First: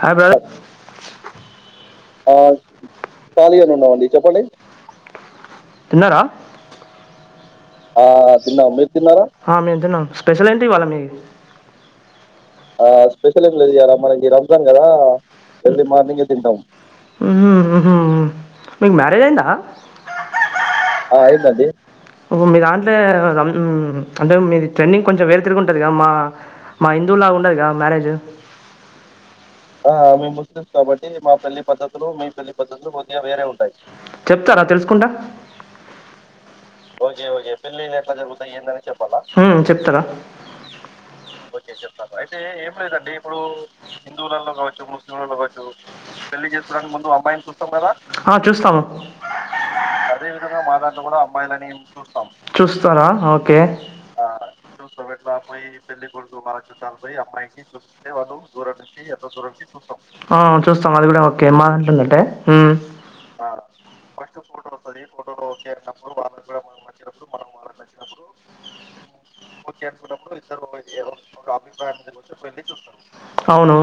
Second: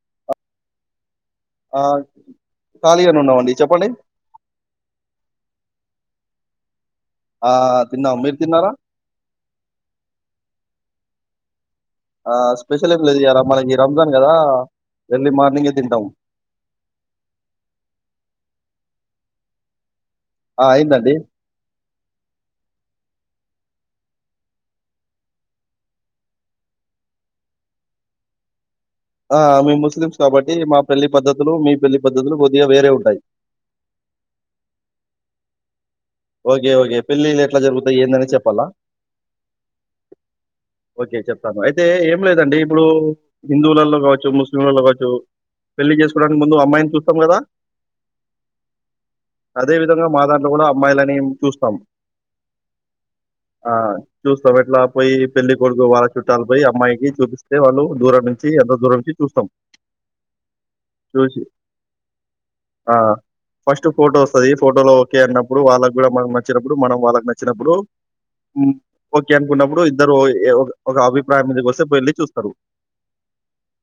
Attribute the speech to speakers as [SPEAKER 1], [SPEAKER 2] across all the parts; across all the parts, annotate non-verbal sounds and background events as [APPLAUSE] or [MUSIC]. [SPEAKER 1] Hi brother
[SPEAKER 2] ఆ ఖాళీగానే ఉన్నామండి చెప్పండి.
[SPEAKER 1] తిన్నరా
[SPEAKER 2] ఆ
[SPEAKER 1] ఆ
[SPEAKER 2] తిన్నాం.
[SPEAKER 1] ఆ
[SPEAKER 2] మీరు
[SPEAKER 1] తిన్నాం
[SPEAKER 2] తిన్నారా?
[SPEAKER 1] మీరు తిన్నారా
[SPEAKER 2] ఆ స్పెషల్ ఏం లేదు ఇయాల మనకి
[SPEAKER 1] ఉహుమ్
[SPEAKER 2] రంజాన్ గదా! ఎర్లీ మార్నింగే తింటాం.
[SPEAKER 1] ఉహుమ్ మీకు మ్యారేజ్ అయిందా ఆ ఆ అయ్యింది అండి ఓ మీ దాంట్లో హ్మ్ అంటే మీది ట్రెండింగ్ కొంచెం వేరు తిరిగా ఉంటుది కదా మా మా ఇంట్ హిందూవులాగా ఉండదుగా మ్యారేజ్
[SPEAKER 2] ఆ మేము
[SPEAKER 1] ఆ
[SPEAKER 2] ముస్లిమ్స్
[SPEAKER 1] మేము
[SPEAKER 2] కాబట్టి
[SPEAKER 1] ముస్లిమ్స్
[SPEAKER 2] మా పెళ్లి
[SPEAKER 1] కాబట్టి మా
[SPEAKER 2] పద్ధతులు,
[SPEAKER 1] పెళ్లి
[SPEAKER 2] మీ
[SPEAKER 1] పద్ధతులు మీ పెళ్లి
[SPEAKER 2] కొద్దిగా
[SPEAKER 1] పద్ధతులు
[SPEAKER 2] వేరే ఉంటాయి.
[SPEAKER 1] కొద్దిగా వేరే ఉంటాయి చెప్తారా తెలుసుకుంటా
[SPEAKER 2] ఓకే ఓకే పెళ్ళిళ్ళు ఎట్లా జరుగుతాయి ఏందని చెప్పాలా
[SPEAKER 1] మ్,
[SPEAKER 2] ఓకే చెప్తాను
[SPEAKER 1] చె
[SPEAKER 2] రైట్
[SPEAKER 1] అయితే ఏ లేదండి ఇప్పుడు
[SPEAKER 2] గావచ్చు,
[SPEAKER 1] హిందువుల
[SPEAKER 2] ముస్లింలలో
[SPEAKER 1] కాచ్చు
[SPEAKER 2] గావచ్చు
[SPEAKER 1] ముస్లింలలో కాచ్చ
[SPEAKER 2] పెళ్లి చేసుకోవడానికి
[SPEAKER 1] పెళ్
[SPEAKER 2] ముందు
[SPEAKER 1] చేసుకోనికి
[SPEAKER 2] అమ్మాయిని
[SPEAKER 1] ముందు
[SPEAKER 2] చూస్తాం గదా!
[SPEAKER 1] అమ్మాయిని చూస్తాం కదా చూా
[SPEAKER 2] అదే విధంగా మా
[SPEAKER 1] అదే వి
[SPEAKER 2] దాంట్లో గూడా
[SPEAKER 1] మేం
[SPEAKER 2] అమ్మాయిలని
[SPEAKER 1] కూడా అమ్మాయిని
[SPEAKER 2] చూస్తాం.
[SPEAKER 1] చూస్తాం చూస్తారా ఆ ఓకే ఆ
[SPEAKER 2] చూస్తాం. ఎట్లా పోయి పెళ్లి కొడుకు వాళ్ళ
[SPEAKER 1] పెళ్ళికొడుకు
[SPEAKER 2] చుట్టాలు
[SPEAKER 1] మా
[SPEAKER 2] పోయి
[SPEAKER 1] చుట్టాలబ్బాయ్
[SPEAKER 2] అమ్మాయికి
[SPEAKER 1] పోయి
[SPEAKER 2] చూపిస్తే
[SPEAKER 1] అమ్మాయికి
[SPEAKER 2] వాళ్ళు దూరం
[SPEAKER 1] చూస్తుండేవాళ్ళు
[SPEAKER 2] నుంచి
[SPEAKER 1] దూరం
[SPEAKER 2] ఎంతో
[SPEAKER 1] నుంచి ఎంత
[SPEAKER 2] చూస్తాం.
[SPEAKER 1] దూరం నుంచి చూస్తాం ఆ ఆ చూస్తాం అది కూడా
[SPEAKER 2] చూసి
[SPEAKER 1] ఓకే మా దాంట్లో అంటే హ్మ్
[SPEAKER 2] ఆ
[SPEAKER 1] ఆ ఫస్ట్ ఫోటో వస్తుంది ఫోటోలో ఓకే అన్న
[SPEAKER 2] ఇప్పుడు వాళ్ళకి కూడా మనకు నచ్చినప్పుడు మనం వాళ్ళకు నచ్చినప్పుడు హ్మ్ ఓకే అనుకున్నప్పుడు ఇద్దరు ఓ ఏ ఒక అభిప్రాయం మీదకి వస్తే వెళ్ళి చూస్తారు
[SPEAKER 1] అవును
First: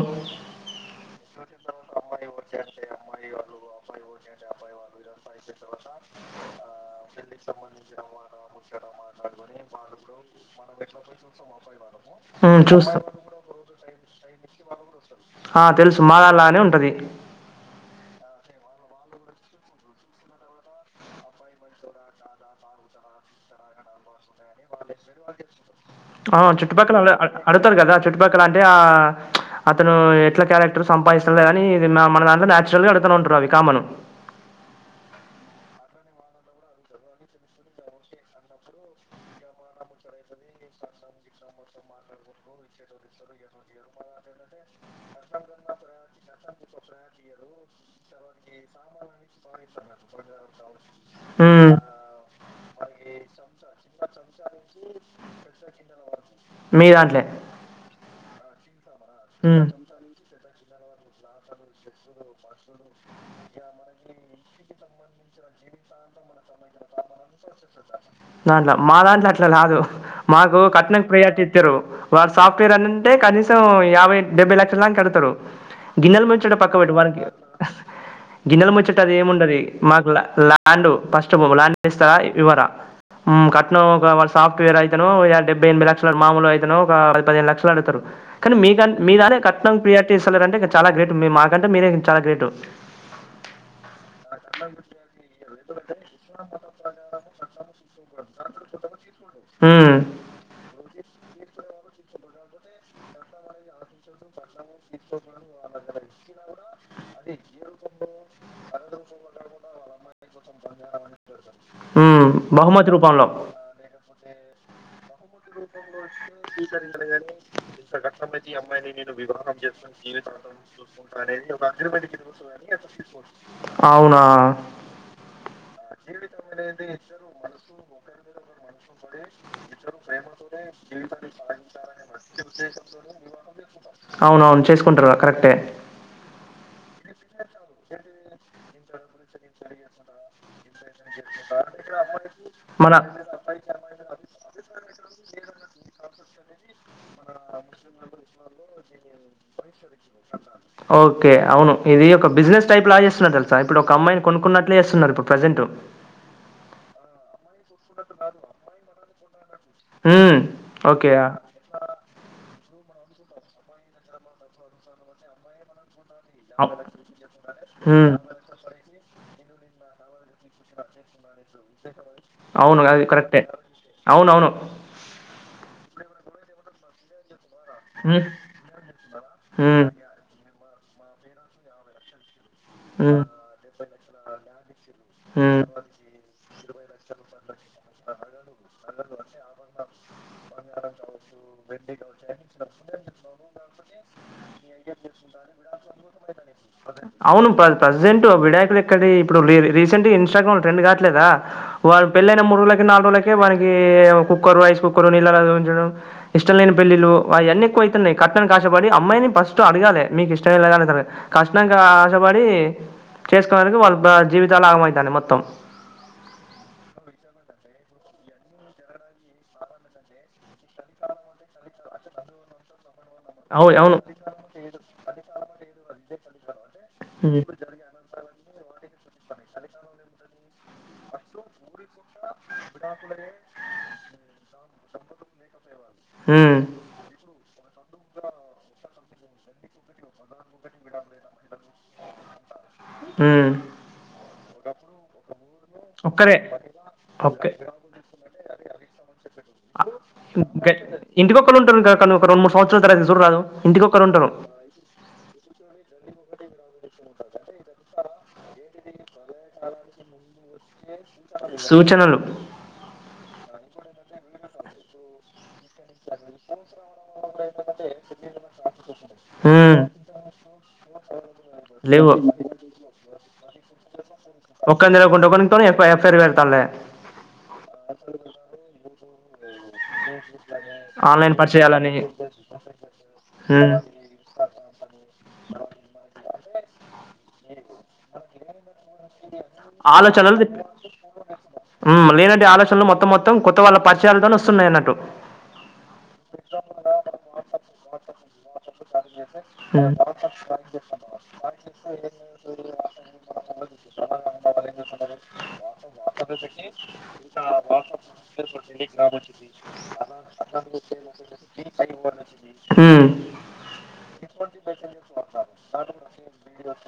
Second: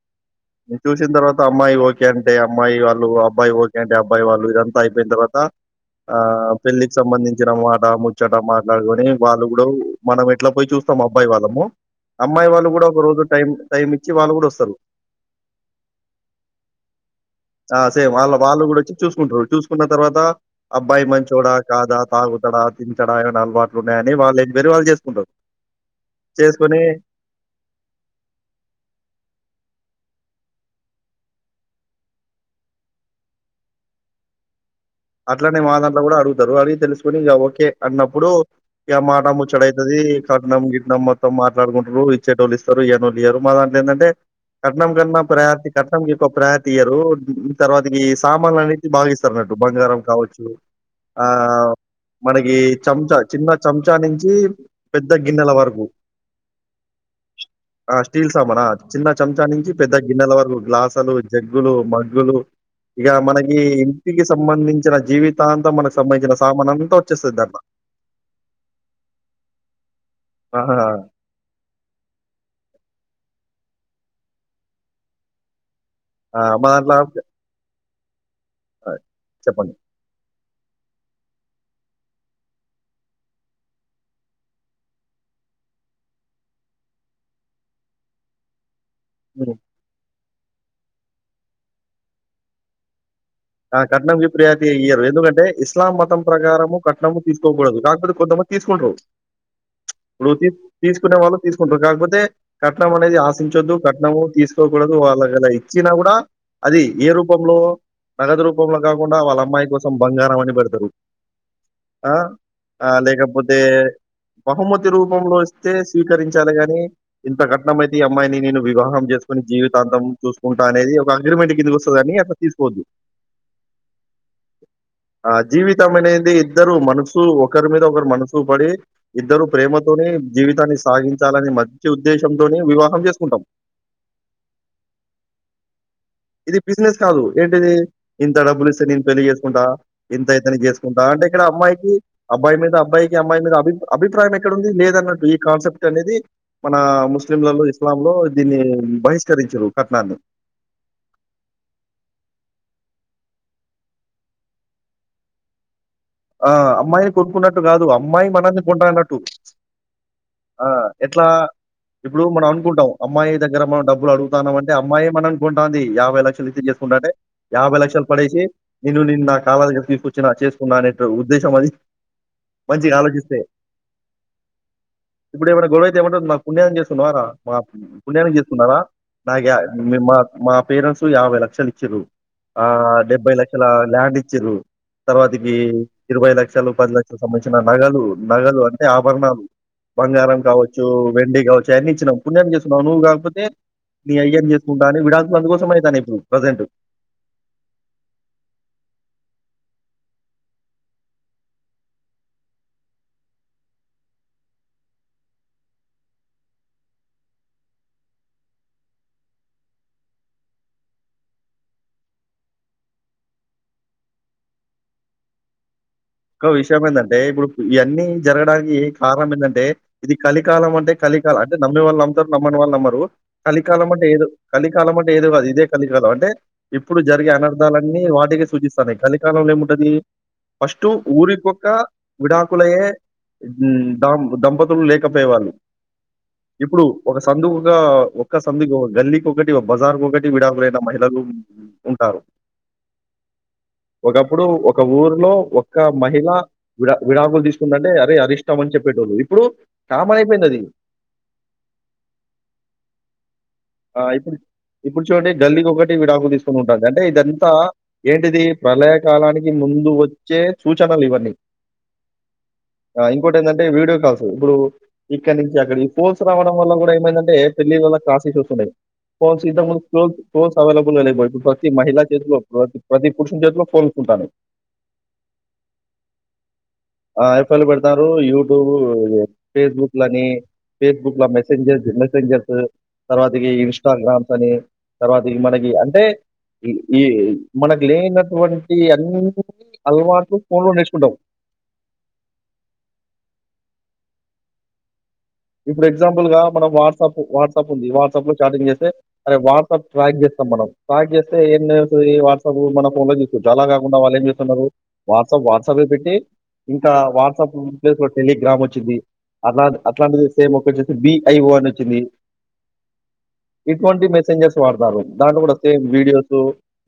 [SPEAKER 2] చూసిన తర్వాత అమ్మాయి ఓకే అంటే అమ్మాయి వాళ్ళు అబ్బాయి ఓకే అంటే అబ్బాయి వాళ్ళు ఇదంతా అయిపోయిన తర్వాత ఆ పెళ్ళికి సంబంధించిన మాట ముచ్చట మాట్లాడుకొని వాళ్ళు కూడా మనం ఎట్లా పోయి చూస్తాం అబ్బాయి వాళ్ళము అమ్మాయి
[SPEAKER 1] మ్,
[SPEAKER 2] వాళ్ళు కూడా ఒక
[SPEAKER 1] చూస్తాం
[SPEAKER 2] రోజు టైం టైం ఇచ్చి వాళ్ళు కూడా వస్తారు
[SPEAKER 1] ఆ, తెలుసు మా దాంట్లానే ఉంటుంది
[SPEAKER 2] ఆ సేమ్ వాళ్ళ వాళ్ళు వచ్చి చూసుకుంటారు చూసుకున్న తర్వాత అబ్బాయి మంచి మంచోడా కాదా తాగుతాడా తిరుగుతాడా ఏమనా అలవాట్లు ఉన్నాయని వాళ్లు ఎంక్వయిరీ చేస్తారు చేసుకొని
[SPEAKER 1] చుట్టుపక్కల వాళ్లు అడుతారు కదా చుట్టుపక్కల అంటే ఆ అతను క్యారెక్టర్ గా సంపాదదిస్తా లేదని మన మన దాంట్లో నన్చురల్ గా అడుతా ఉంటరు అవి కామన్
[SPEAKER 2] అట్లనే మా దాంట్లో కూడా అడుగుతారు అడిగి తెలుసుకొని ఇక ఓకే అన్నప్పుడు ఇక మాట ముచ్చడ అవుతుది కట్నం గిట్నం మొత్తం మాట్లాడుకుంటారు ఇచ్చేట వాళ్ళు ఇస్తారు ఏనోళు ఇయారు మా దాంట్లో ఏంటంటే కట్నం అట్లనే మా దాంట్లో కూడా అడుగుతారు ఓకే అన్నప్పుడు బంగారం కావచ్చు ఆ
[SPEAKER 1] హ్మ్.
[SPEAKER 2] మనకి చంచ నుంచి చిన్న చంచా నుంచి పెద్ద గిన్నెల వరకు
[SPEAKER 1] మీ దాంట్లే.
[SPEAKER 2] ఆ స్టీల్ సామానా చిన్న చెంచా
[SPEAKER 1] హ్మ్.
[SPEAKER 2] నుంచి పెద్ద గిన్నెల వరకు గ్లాసులు జగ్గులు మగ్గులు ఇక మన ఇంటికి సంబంధించిన జీవితాంతం మనకు సంబంధించిన సామానంతా వచ్చేస్తది దాంట్లో.
[SPEAKER 1] మా దాంట్లో అట్లా కాదు మాకు
[SPEAKER 2] ఆహా!
[SPEAKER 1] కట్నం ప్రియారిటీ ఇచ్చారు వారు సాఫ్ట్వేర్ అంటే కనీస యాభై డెబ్బై లక్ష దాకా కడతారు గిన్నెల
[SPEAKER 2] ఆ!
[SPEAKER 1] నుంచి
[SPEAKER 2] మా
[SPEAKER 1] పక్కకు పెట్టు
[SPEAKER 2] దాంట్లో
[SPEAKER 1] వాడికి
[SPEAKER 2] ఆహ్,
[SPEAKER 1] గిన్నెలు ముచ్చట అది ఏముండది
[SPEAKER 2] చెప్పండి.
[SPEAKER 1] మాకు ఆండు ఫస్ట్ అస్తా ఇవరా కట్నం ఒక వాళ్ళ సాఫ్ట్వేర్ ల్యాండ్ ల్యాండ్ ఇస్తారా ఇవ్వరా కట్నం వాడు సాఫ్ట్వేర్ అయితేనేమో డెబ్బై ఎనభై లక్షల మామూలు అయిత ఒక పది పదిహేను లక్షలు ఆడతారు కానీ మీక నీ దాంట్లో
[SPEAKER 2] హ్మ్.
[SPEAKER 1] కట్నం ప్రియాటీ మీరు చేస్తున్నారంటే ఇంకా చాలా గ్రేట్ మాకంటే మీరే చాలా గ్రేటు
[SPEAKER 2] ఆ కట్నంకి ప్రియాతి ఇయ్యరు ఎందుకంటే ఇస్లాం మతం చట్టం ప్రకారము కట్నము తీసుకోకూడదు కాకపోతే కొంతమంది తీసుకుంటారు
[SPEAKER 1] మ్,
[SPEAKER 2] ఇప్పుడు తీసుకునే వాళ్ళు తీసుకుంటారు కాకపోతే కట్నం అనేది ఆశించొద్దు కట్నము తీసుకోవద్దు తీసుకోకూడదు ఒకవేళ వాళ్ళ ఇచ్చినా కూడా అది ఏ రూపంలో బహుమతి రూపంలో కాకుండా వాళ్ళ అమ్మాయి కోసం బంగారం అని పెడతారు ఆ
[SPEAKER 1] మ్,
[SPEAKER 2] ఆ
[SPEAKER 1] బహుమతి రూపంలో
[SPEAKER 2] లేకపోతే బహుమతి రూపంలో ఇస్తే స్వీకరించాలిగాని ఇంతఘట్నం అయితే ఈ అమ్మాయిని నేను వివాహం బహుమతి రూపంలో ఇస్తే స్వీకరించాలి గాని ఇంత కట్నం అయితే ఈ అమ్మాయిని వివాహం చేసుకుంటాను జీవితాంతం చూసుకుంటా అనేది ఒక అగ్రిమెంట్ కిందికు వస్తుంది కాని అట్లా తీసుకోవద్దు
[SPEAKER 1] అవునా
[SPEAKER 2] ఆ జీవితం అనేది ఇద్దరు మనసు ఒకరి మీద ఒకరు మనసు పడి ఇద్దరు ప్రేమతోని జీవితాన్ని సాగించాలని మంచి ఉద్దేశంతోని వివాహం చేసుకుంటాం
[SPEAKER 1] అవును అవును చేసుకుంటారు కరెక్టే
[SPEAKER 2] ఇది బిజినెస్ కాదు ఏంటిది ఇంత డబ్బులు ఇస్తే నేను పెళ్లిి చేసుకుంటా ఇంత అయితే ఇది బిజినెస్ కాదు ఏంటిది ఇంత డబ్బులిస్తే పెళ్లి చేసుకుంటా అంటే ఇక్కడ అమ్మాయికి అబ్బాయి మీద
[SPEAKER 1] మన
[SPEAKER 2] అబ్బాయికి అమ్మాయి మీద అభి అభిప్రాయం ఎక్కడ ఉంది ఈ కాన్సెప్ట్ అనేది మన ముస్లింలలో ఇస్లాం లో దీన్ని బహిష్కరించరు కట్నాన్ని
[SPEAKER 1] ఓకే అవును ఇది ఒక బిజినెస్ టైప్ లాగా ఇది ఓకే అవును ఒక బిజినెస్ టైపులో చేస్తున్నారు తెలుసా ఇప్పుడు ఒక అమ్మాయిని కొనుక్కున్నట్లే చేస్తున్నారు ఇప్పుడు ప్రజెంట్
[SPEAKER 2] ఆ అమ్మాయి కొనుక్కున్నట్టు అట్లా కాదు అమ్మాయి మనల్ని కొనుక్కున్నట్టు ఆ
[SPEAKER 1] ఓకే
[SPEAKER 2] ఎట్లా ఇప్పుడు మనం అనుకుంటాం అమ్మాయి దగ్గర మనండబులు అడుగుతాం అంట అమాయి మననుకుంటాంది ై లక్షలు
[SPEAKER 1] అవ్-
[SPEAKER 2] చేసుకుంటాడే యాభై లక్షలు
[SPEAKER 1] మ్.
[SPEAKER 2] పడేసి నేను నిన్న నా కా వ చేసుకున్నాను
[SPEAKER 1] అవును అది
[SPEAKER 2] ఆలోచిస్తే
[SPEAKER 1] కరెక్టే అవునువును
[SPEAKER 2] ఇ గోడవైతేమంట మాకు పుణం చేస్తున్నారా మా
[SPEAKER 1] హ్మ్
[SPEAKER 2] పుణ్యానికి చేస్తున్నారా నాకు
[SPEAKER 1] హ్మ్
[SPEAKER 2] మా మా పేరెంట్స్ యాై క్షలులి ఇచ్చు ఆ
[SPEAKER 1] హ్మ్
[SPEAKER 2] డెబ్బై లక్షల ల్యాండ్ ఇచ్చారు తర్వాతికి
[SPEAKER 1] హ్మ్
[SPEAKER 2] ఇరవై లక్షలు పది లక్షలు సంబంధించిన నగలు నగలు అంటే ఆభరణాలు బంగారం కావచ్చు వెండి కావచ్చు అవీ ఇచ్చినాం పుణ్యాన్ని చేస్తున్నావు నువ్వు కాకపోతే నీ అయ్యం చేసుకుంటా అ విడాల్కు అందుకోసమ అవుతాను ఇప్పుడు ప్రజెంట్
[SPEAKER 1] అవును ప్రెసెంట్ విడాయకులు ఎక్కడి ఇప్పుడు రీసెంట్ ఇస్ాగ్రామ్ లో ట్రెండ్ కావట్లేదా వాారుళ పెళ్ళైన మూడు రోజులకి నాలుగు రోజులకేకి కుక్కర్ రైస్ కుక్కరు నీళ్ళ ఉంచడం ఇష్టం లేని పెళ్ిళ్ళలు అవన్నీక్కువ అవుతున్నాయి కట్టని కష్టపడి అమ్మాయిని ఫస్ట్ అడగాలి మీకు ఇష్టమగాలి కష్ట ఆశపడి చేసుకోడానికి వాళ్ళ జీవితాలు ఆగమవుతాని మొత్తం
[SPEAKER 2] ఒక విషయం ఏంటంటే ఇప్పుడు ఇవన్నీ జరగడానికి కారణం ఏంటంటే ఇది కలికాలం అంటే కలికాలం అంటే నమ్మే వాళ్ళు అమ్ముతారు నమ్మని వాళ్ళు అమ్మరు
[SPEAKER 1] అవు
[SPEAKER 2] కలికాలం
[SPEAKER 1] అవును.
[SPEAKER 2] అంటే ఏదో కలికాలం అంటే ఏదో కాదు ఇదే కలి కాదు అంటే ఇప్పుడు జరిగే
[SPEAKER 1] హ్మ్.
[SPEAKER 2] అనర్థాలన్నీ వాటికిే సూచిస్తాన్నాయి కలికాలంలో ఏముంటది అస్ే ఇటు ఊరికిక విడాకులయే దం దంపత అప్పుడప్పుడు లేకపోయేవాళ్ళు
[SPEAKER 1] హ్మ్.
[SPEAKER 2] ఇప్పుడు ఒక సందువు గా ఒక్క సందు ఒక గల్లీకి ఒకటి ఒక బజార్ కు ఒకటి విడాకులు అయిన మహిళలు ఉంటారు
[SPEAKER 1] హ్మ్.
[SPEAKER 2] ఒకప్పుడు ఒక ఊర్లో ఒక ఒక మహిళా
[SPEAKER 1] ఒక్కరే.
[SPEAKER 2] వి విడాకులు తీసుకుంటంటే అరే అది ఇష్టం అని చెప్పటోలు
[SPEAKER 1] ఇంటికొరు ఉంటారు క కానీ ఒక రెండు మూడు సంవత్సరాల తరవాత సురాదు రాదు
[SPEAKER 2] ఆ!
[SPEAKER 1] ఇంటికొరు ఉంటారు
[SPEAKER 2] ఇప్పుడు ఇప్పుడు చూడండి గల్లీకి ఒకటి విడాకులు తీసుకొని ఉంటుంది. అంటే ఇదంతా ఏంటిది ప్రళయ కాలానికి ముందు వ
[SPEAKER 1] సూచనలు
[SPEAKER 2] ఇంకోటి ఏంటంటే వీడియో కాల్స్ ఇప్పుడు ఇక్కడ ను అక్కడ ఈ ఫోన్స్ రావడం వల్ల కూడా ఏమైందంటే పెళ్లి వల్ల క్లాస్ ఇష్యూస్ వస్తు ఉన్నాయి ఫోన్స్ ఇంత
[SPEAKER 1] ఉమ్
[SPEAKER 2] ముందు ఫోన్స్ అవైలబుల్ గా లేవు ఇప్పుడు ప్రతి మహిళా
[SPEAKER 1] లేవు
[SPEAKER 2] చేతిలో ప్రతి ప్రతి పురుషు చేతిలో ఫోన్స్ ఉంటాన్నాయి
[SPEAKER 1] ఒక్కని తెలవకుంట ఒకనితోనే ఎఫ్ ఎఫ్ఐఆర్ పెడతాల్లే
[SPEAKER 2] ఆ ఐ ఫెర్ లు పెడతన్నారు యూట్యూబ్ [INAUDIBLE] ఫేస్బుక్ లని ఫేస్బుక్ లో
[SPEAKER 1] ఆన్లైన్
[SPEAKER 2] మెసెంజర్స్
[SPEAKER 1] పరిచయాలని
[SPEAKER 2] మెసెంజర్స్ తర్వాతికి
[SPEAKER 1] ఉమ్
[SPEAKER 2] ఇన్స్టాగ్రామ్స్ అని తర్వాత మనకి అంటే ఈ మనకు లేనటువంటి అన్నీ
[SPEAKER 1] ఆలోచనలు హు లేదంటే ఆలోచనలు మొత్తం మొత్తం కొత్త వాళ్ళ పరిచాలతోని స్తున్నాయిన్నట్టు
[SPEAKER 2] ఇప్పుడు ఎగ్జాంపుల్ గా మనం వాట్సాప్ వాట్సాప్ ఉంది వాట్సాప్ లో చాటింగ్ చేస్తే అరే వాట్సాప్
[SPEAKER 1] ఉమ్
[SPEAKER 2] ట్రాక్ చేస్తాం మనం ట్రాక్ చేస్తే ఏం వాట్సాప్ మన ఫోన్ లో తీసుకోవచ్చు అలా కాకుండా వాళ్ళు ఏం చేస్తున్నారు వాట్సాప్ వాట్సాప్ పెట్టి ఇంకా వాట్సాప్ లో టెలిగ్రామ్ వచ్చింది అట్లా అట్లాంటిది సేమ్ ఒకచ్చేసి బిఐఓ అని వచ్చింది
[SPEAKER 1] ఉమ్
[SPEAKER 2] ఇటువంటి మెసెంజర్స్ వాడతారు దాంట్లో కూడా same videos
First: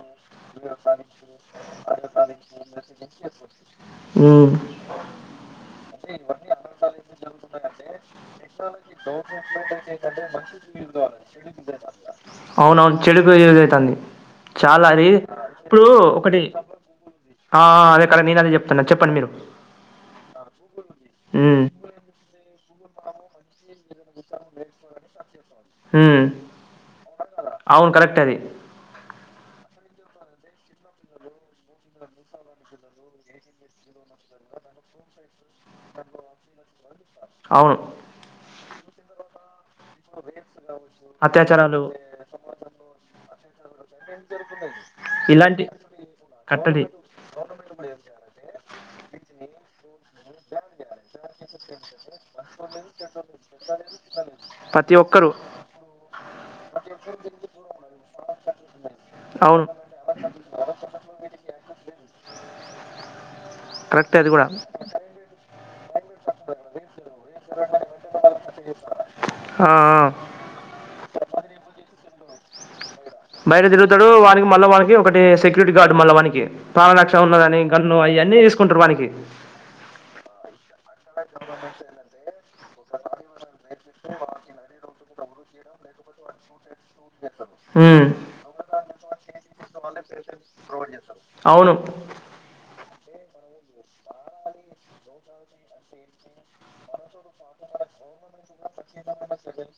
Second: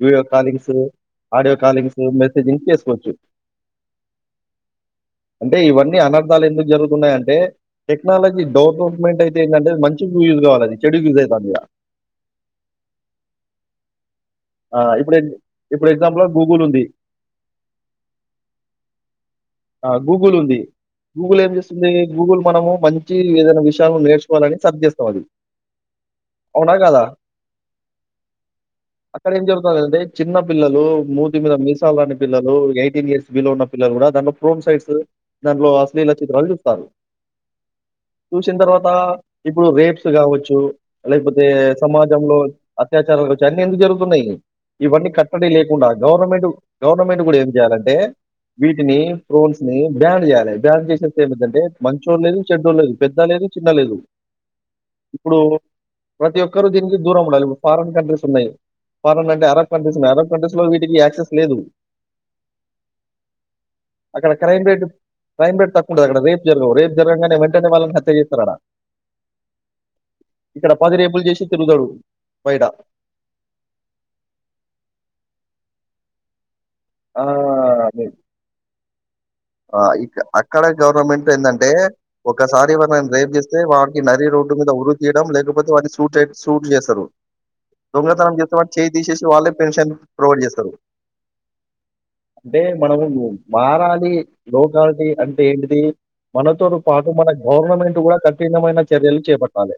[SPEAKER 2] video callings audio callings messaging చేసుకోవచ్చు
[SPEAKER 1] హు
[SPEAKER 2] అంటే ఇవన్నీ అనర్థాలు ఎందుకు జరుగుతున్నాయి అంటే టే టెక్నాలజీ డెవలప్మెంట్ అయితే ఏంటి అంటే మంచి యూస్ కావాలిది చెడు యూస్ అవుతుంది ఈడ
[SPEAKER 1] అవున అవును చెడుకు యూస్ అవుతుంది
[SPEAKER 2] ఆ!
[SPEAKER 1] చాలా అది
[SPEAKER 2] ఇప్పుడు ఎగ్
[SPEAKER 1] ఇప్పుడు
[SPEAKER 2] ఎగ్జాంపుల్‌గా
[SPEAKER 1] ఒకటి
[SPEAKER 2] గూగుల్ ఉంది.
[SPEAKER 1] ఆ అదే కదా నేను అదే చెప్తున్నా చెప్పండి మీరు
[SPEAKER 2] ఆ! గూగుల్ ఉంది. గూగుల్ ఏం
[SPEAKER 1] ఉమ్
[SPEAKER 2] చేస్తుంది గూగుల్ మనము మంచి ఏదైనా విషయాలు నేర్చుకోవాలని సర్దిచేస్తాం అది
[SPEAKER 1] ఉమ్
[SPEAKER 2] అవునా కదా
[SPEAKER 1] అవును కరెక్ట్ అది
[SPEAKER 2] ఇక్కడ ఏం జరుగుతంది అంటే చిన్న పిల్లలు మూతి మీద మీసాలు రాని పిల్లలు ఎయిటీన్ ఇయర్స్ బిలో ఉన్న పిల్లలు కూడా దాంట్లో ప్రోమ్ సైడ్స్ దాంట్లో అశ్లీలీలా చిత్రాలు చూస్తారు
[SPEAKER 1] అవును
[SPEAKER 2] వచ్చిన తర్వాత ఇప్పుడు రేప్స్ కావచ్చు లేకపోతే
[SPEAKER 1] అత్యాచారాలు
[SPEAKER 2] సమాజంలో అత్యాచారాలు కావచ్చు అన్నిీ ఎందుకు జరుగుతున్నాయి ఇవన్నీ కట్టడి
[SPEAKER 1] ఇలాంటి
[SPEAKER 2] లేకుండా గవర్నమెంట్
[SPEAKER 1] కట్టడి
[SPEAKER 2] గవర్నమెంట్ కూడా ఏం చేయాలంటే వీటిని ఫ్రోన్స్ ని బ్యాన్ చేయాలి బ్యాన్ చేసేస్తే ఏమింటంటే మంచో ల్ లేదు చెడ్డోడు లేదు, పెద్ద లేదు, చిన్న లేదు.
[SPEAKER 1] [UNINTELLIGIBLE] ఒక్కరు
[SPEAKER 2] ఇప్పుడు ప్రతి ఒక్కూ దీనికి దూరం ఉండాలి ఇప్పుడు ఫారిన్ కంట్రీస్ ఉన్నాయి ఫారిన్ అంటే
[SPEAKER 1] అవును
[SPEAKER 2] అరబ్ కంట్రీస్ ఉన్నాయి అరబ్ కంట్రీస్ లో వీటికి యాక్సెస్ లేదు
[SPEAKER 1] కరెక్టే అది
[SPEAKER 2] అక్కడ
[SPEAKER 1] కూడా
[SPEAKER 2] క్రైమ్ రేట్ క్రైమ్ రేట్ తక్కువ ఉండదు అక్కడ రే జరగవు రే జరగనే వెంటనే వాళను హత్య చేస్తర డా
[SPEAKER 1] ఆ ఆ
[SPEAKER 2] ఇక్కడ పదిరేపులు చేసి తరుగుత్తరు బయట
[SPEAKER 1] బయట తిరుగుతాడు వాని కి మళ్ళా వాని కి ఒకటి సెక్యూరిటీ గార్డు మళ్ళా వాని కి
[SPEAKER 2] ఆ అదే
[SPEAKER 1] వానికి
[SPEAKER 2] అక్కడ గవర్నమెంట్ ఏందన్టే ఒకసారి ఏమన్నా రేపు చేస్తే వాారికి నరిీ రోడ్డు మీద ఉరి తీ లేకపోతే వా సూట్ సూట్ చేస్ తరు
[SPEAKER 1] ఉమ్
[SPEAKER 2] దొంగతనం చేస్తే వాని చేయి తీసేసి వాళ్ళే పెన్షన్ ప్రొవైడ్ చేస్తారు
[SPEAKER 1] అవును
[SPEAKER 2] అంటే మనము మారాలి లీ లో కాలిటీ అన్ టె ఏంటిది మనతో పాటు మన గవర్నమెంట్ గూడా కఠినమైన చర్యలు చేపట్టాలె.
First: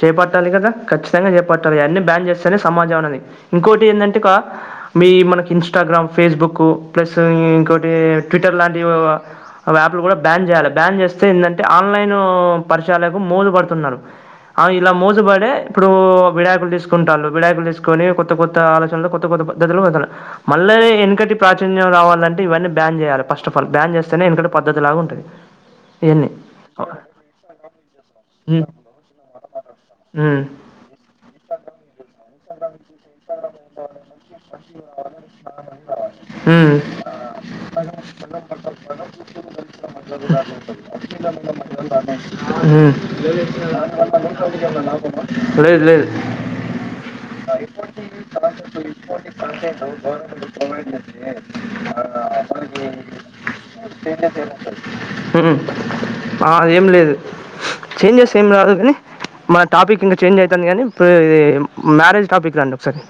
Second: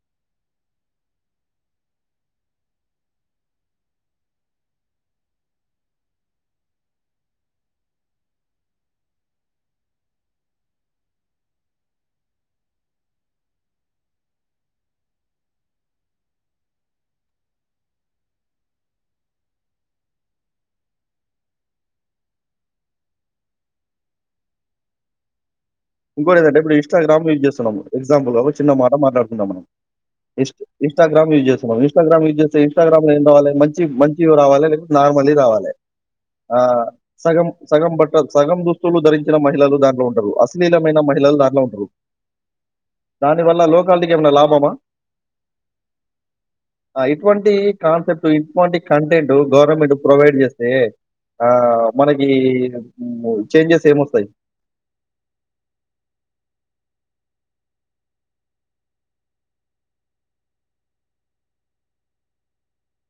[SPEAKER 1] చేపట్టాలి కదా ఖచ్చితంగా చేపట్టాలి అన్ని బ్యాన్ చేస్తేనే సమాజం అన్నది ఇంకొటి ఏందంటే క మీ మనకు ఇంస్టాగ్రామ్, ఫేస్బుకు ప్లసు ఇంకోటి ట్విట్టర్ లాంటివి అవి యాప్లు కూడా బ్యాన్ చేయాలి బ్యాన్ చేస్తే ఏందంటే ఆన్లైన్ పరిచయాలకు మోజు పడుతున్నారు ఇలా మోజు పడే ఇప్పుడు విడాకులు తీసుకుంటలు విడాకులు తీసుకొని కొత్త కొత్త ఆలోచనలు కొత్త కొత్త పద్ధతులు పె మళ్ళీ ఎనకటి ప్రాచున్యం రావాలంటే ఇవన్నీ బ్యాన్ చేయాలి ఫస్ట్ ఆఫ్ ఆల్ బ్యాన్ చేస్తేనే వెనకటి పద్ధతి లాగా ఉంటది ఉమ్
[SPEAKER 2] టె ఇప్పుడు ఇస్టాగ్రామ్ యూజ్ చేస్తన్నాం ఎగ్జాంపులు
[SPEAKER 1] హ్మ్
[SPEAKER 2] చిన్న మాట మాట్లాడుతున్నాం మనం
[SPEAKER 1] హ్మ్
[SPEAKER 2] ఇస్టాగ్రామ్ యూస్ చేస్తున్నాం ఇస్టాగ్రామ్ ఇంస్టాగ్రామ్ లో ఏం కావాలే మంచి మంచి రావాలే నార్మల్ రావాలి ఆ
[SPEAKER 1] హ్మ్
[SPEAKER 2] సగం సగం బట్ట సగం దుస్తులు ధరించిన మహిళలు దాంట్లో ఉంటారు అస్సల్
[SPEAKER 1] [UNINTELLIGIBLE] ఉమ్
[SPEAKER 2] దానివల్ల లోకాలకి ఏమైనా లాభమా
[SPEAKER 1] [UNINTELLIGIBLE] లేదు లేదు
[SPEAKER 2] ఆ, ఇటువంటి కాన్సెప్ట్ ఇటువంటి కంటెంట్ గవర్నమెంట్ ప్రొవైడ్ చేస్తే ఆ మనకి చేంజెస్ ఏమొస్తాయి
[SPEAKER 1] ఉమ్ ఆ ఏం లేదు చేంజెస్ ఏం రాదు కానీ మన టాపిక్ ఇంకా చేంజ్ అయితంది కానీ ఇప్పుడు ఇది మ్యారేజ్ టాపిక్ రండి ఒకసారి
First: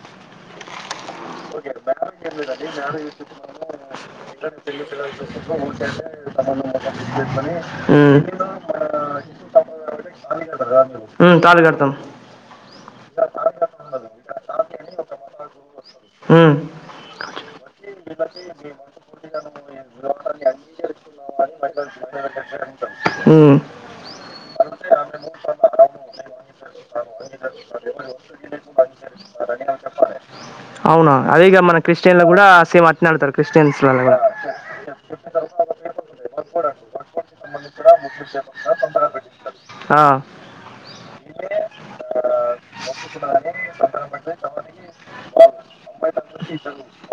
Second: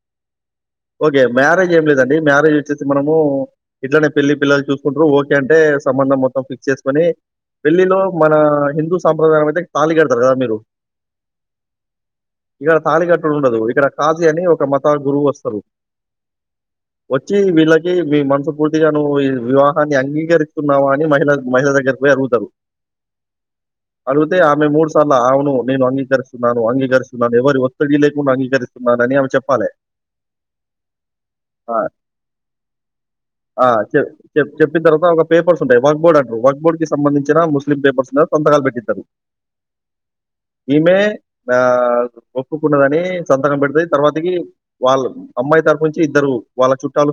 [SPEAKER 2] ఓకే మ్యారేజ్ ఏం లేదండి మ్యారేజ్ వచ్చేసి మనము ఇట్లనే పెళ్ళి పిల్లలు చూసుకుంటు ఓకే అంటే సంబంధం మొత్తం ఫిక్స్ చేసుకోని పెళ్ళిలో
[SPEAKER 1] మ్మ్.
[SPEAKER 2] మన హిందూ సాంప్రదాయం అయితే తాళిగడతారు కదా మీరు
[SPEAKER 1] మ్మ్, తాళి కడతాం
[SPEAKER 2] ఇక్కడ తాళిగట్టడం ఉండదు ఇక్కడ కాజీ అని ఒక మతాల గురువు వస్తారు
[SPEAKER 1] మ్మ్.
[SPEAKER 2] వచ్చి వీళ్ళకి మీ మనసు పూర్తిగా నువ్వు ఈ వివాహాన్ని అంగీకరిస్తున్నావా అని మహిళ మహిళ దగ్గరకి పోయి అడుగుతారు
[SPEAKER 1] మ్మ్.
[SPEAKER 2] అడిగితే ఆమె మూడు సార్లు అవును నేను అంగీకరిస్తున్నాను అంగీకరిస్తున్నాను ఎవరి ఒత్తిడి లేదు అంగీకరిస్తున్నాని ఆమె చెప్పాలే
[SPEAKER 1] అవునా అదే ఇక
[SPEAKER 2] ఆ
[SPEAKER 1] మన క్రిస్టియన్లో కూడా సేమ్ అట్నే ఆడతారు
[SPEAKER 2] ఆ
[SPEAKER 1] క్రిస్టియన్స్లలో కూడా
[SPEAKER 2] చెప్ చెప్పిన తర్వాత ఒక పేపర్స్ ఉంటాయి వక్ బోర్డ్ అంటారు వక్ బోర్డ్ కి సంబంధించిన ముస్లిం పేపర్స్ సొంతకాలు పెట్టిస్తారు
[SPEAKER 1] ఆ.
[SPEAKER 2] ఈమె ఆ ఒప్పుకున్న సంతకం పెడితే తర్వాతకి వాళ్ళు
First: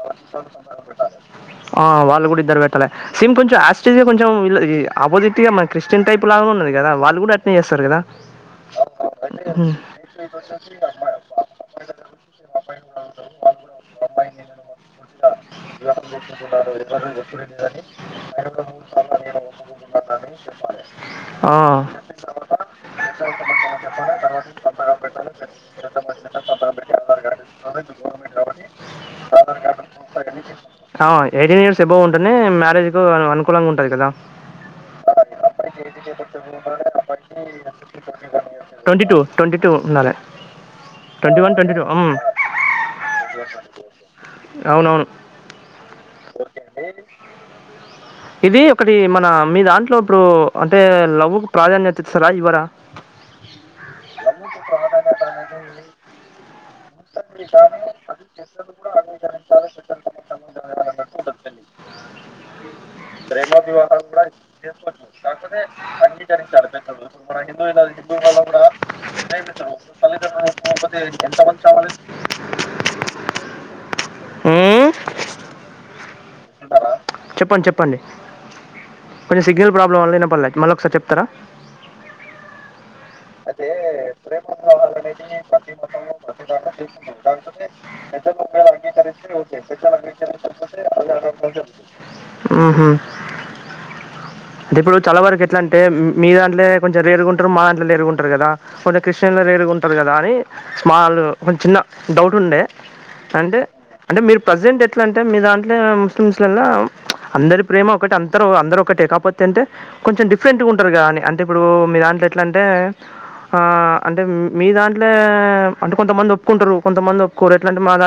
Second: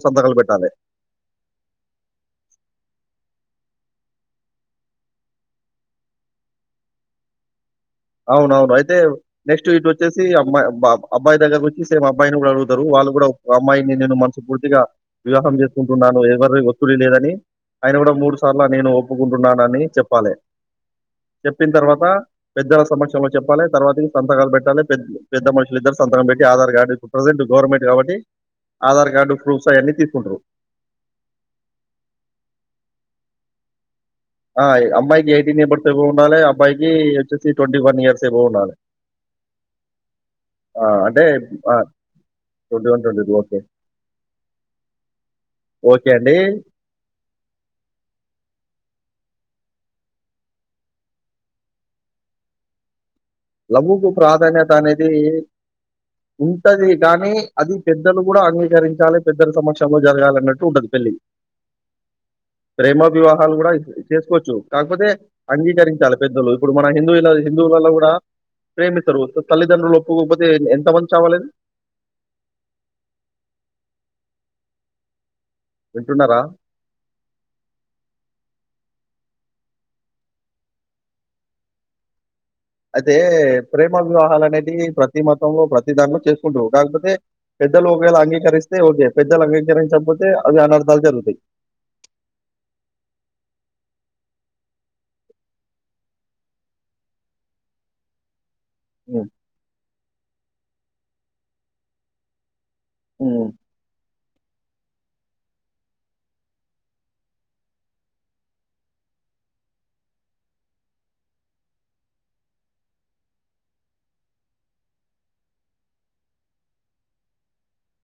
[SPEAKER 2] సంతకాలు పెట్టాలే.
[SPEAKER 1] ఆ వాళ్ళు కూడా ఇద్దరు పెట్టాలే సేమ్ కొంచెం యాస్ చే కొంచెం విళ్ళది ఆపోజిట్గా మన క్రిస్టియన్ టైప్ లాగా ఉన్నది. కదా వాళ్ళుగూడా అట్లే చేస్
[SPEAKER 2] అవును అవును అయితే నెక్స్ట్ ఇటు వచ్చేసి అమ్మాయి బ అబ్బాయి దగ్గరకు వచ్చి సేమ్ అబ్బాయిని కూడా అడుగుతారు. వాళ్ళు కూడా అమ్మాయిని నేను మనస్ఫూర్తిగా వివాహం చేసుకుంటున్నాను. ఎవరి ఒత్తిడి లేదని ఆయన కూడా మూడు సార్లు నేను ఒప్పుకుంటున్నాను. అని చెప్పాలి
[SPEAKER 1] ఆ.
[SPEAKER 2] చెప్పిన తర్వాత అందరి సమక్షంలో చెప్పాలి. తర్వాత సంతకాలు పెట్టాలి పెద్ద మనుషులిద్దరు సంతకం పెట్టి ఆధార్ కార్డ్ ఇప్పుడు ప్రెజెంట్ గవర్నమెంట్ కాబట్టి ఆధార్ కార్డ్ ప్రూఫ్స్ అయన్నీ తీసుకుంటారు.
[SPEAKER 1] ఎయిటీన్ ఇయర్స్ ఎబో ఉంటనే మ్యారేజ్ కు అను అను కులంగా ఉంటది కదా.
[SPEAKER 2] ఆ! అమ్మాయికి ఎబర్స్ ఎబోవ్ ఉండాలె. అబ్బాయికి వచ్చేసి ఇయర్స్ ఎబోవ్ ఉండాలె.
[SPEAKER 1] ట్వంటీ టూ ట్వంటీ టూ ఉండాలే
[SPEAKER 2] ఆ అంటే ఆ twenty one twenty two okay
[SPEAKER 1] అవునవును.
[SPEAKER 2] ఓకే అండి.
[SPEAKER 1] ఇది ఒకటి మన మీ దాంట్లో ఇప్పుడు అంటే లవ్వుకు ప్రాధాన్యత ఇస్తారా ఇవ్వరా?
[SPEAKER 2] లవ్వుకు ప్రాధాన్యత అనేది ఉంటది కానీ అది పెద్దలు కూడా అంగీకరించాలి. పెద్దల సమక్షంలో జరగాలి అన్నట్టు ఉంటది. పెళ్ళి ప్రేమ వివాహాలు కూడా చేసుకోవచ్చు. కాకపోతే అంగీకరించాలి. పెద్దలు ఇప్పుడు మన హిందువుల హిందువులలో కూడా ప్రేమిత్తరు తల్లిదండ్రులు
[SPEAKER 1] తల్లితండ్రిలు ఇబ్బంది
[SPEAKER 2] ఎంతమంది
[SPEAKER 1] ఎంత
[SPEAKER 2] చావలేదు?
[SPEAKER 1] మంది చావాలి ఊమ్
[SPEAKER 2] వింటున్నారా?
[SPEAKER 1] చెప్పలా కొంచెం సిగ్నల్ ప్రాబ్లం వల్ల విన పర్లే మళ్ళ ఒకసారి చెప్తారా?
[SPEAKER 2] అయితే ప్రేమ వివాహాలనే అది ప్రతి మతము ప్రతి దానీలో చేసుకుంట్రు. కాకపోతే పెద్దలు ఒకవేళ అంగీకరిస్తే ఓకే పెద్దలు అంగీకరించకపోతే అవి అనర్థాలు జరుగుతాయి.
[SPEAKER 1] హుహు. అంటే ఇప్పుడు చాలా వరకు ఎట్లా అంటే మీ దాంట్లో కొంచెం రేరుగుంటారు. మా దాంట్లో రేరుగుంటారు కదా పోనే కిష్
[SPEAKER 2] హ్మ్.
[SPEAKER 1] టెల్ల రేర్గు ఉంటారు కదా అని స్మాల్ కొంచ్చం చిన్న డౌట్ ఉండే
[SPEAKER 2] హ్మ్.
[SPEAKER 1] అంటే అంటే మీరు ప్రజెంట్ ఏట్ ఎట్ల అంటే మీ దాంట్లో ముస్లిమ్స్ లల్ల అందరి ప్రేమ ఒకటే అంతరు అందరూ ఒకటే కాపోతే అంటే కొంచెం డిఫరెంట్గా ఉంటారు. కదా అని అంటే ఇప్పుడు మీ దాంట్లో ఎట్లా అంటే ఆ అంటే మీ దాంట్లా అంటే కొంతమంది ఒప్పుకుంటారు. కొంతమంది ఒప్పుకోరు ఎట్లాంటే మా దాన్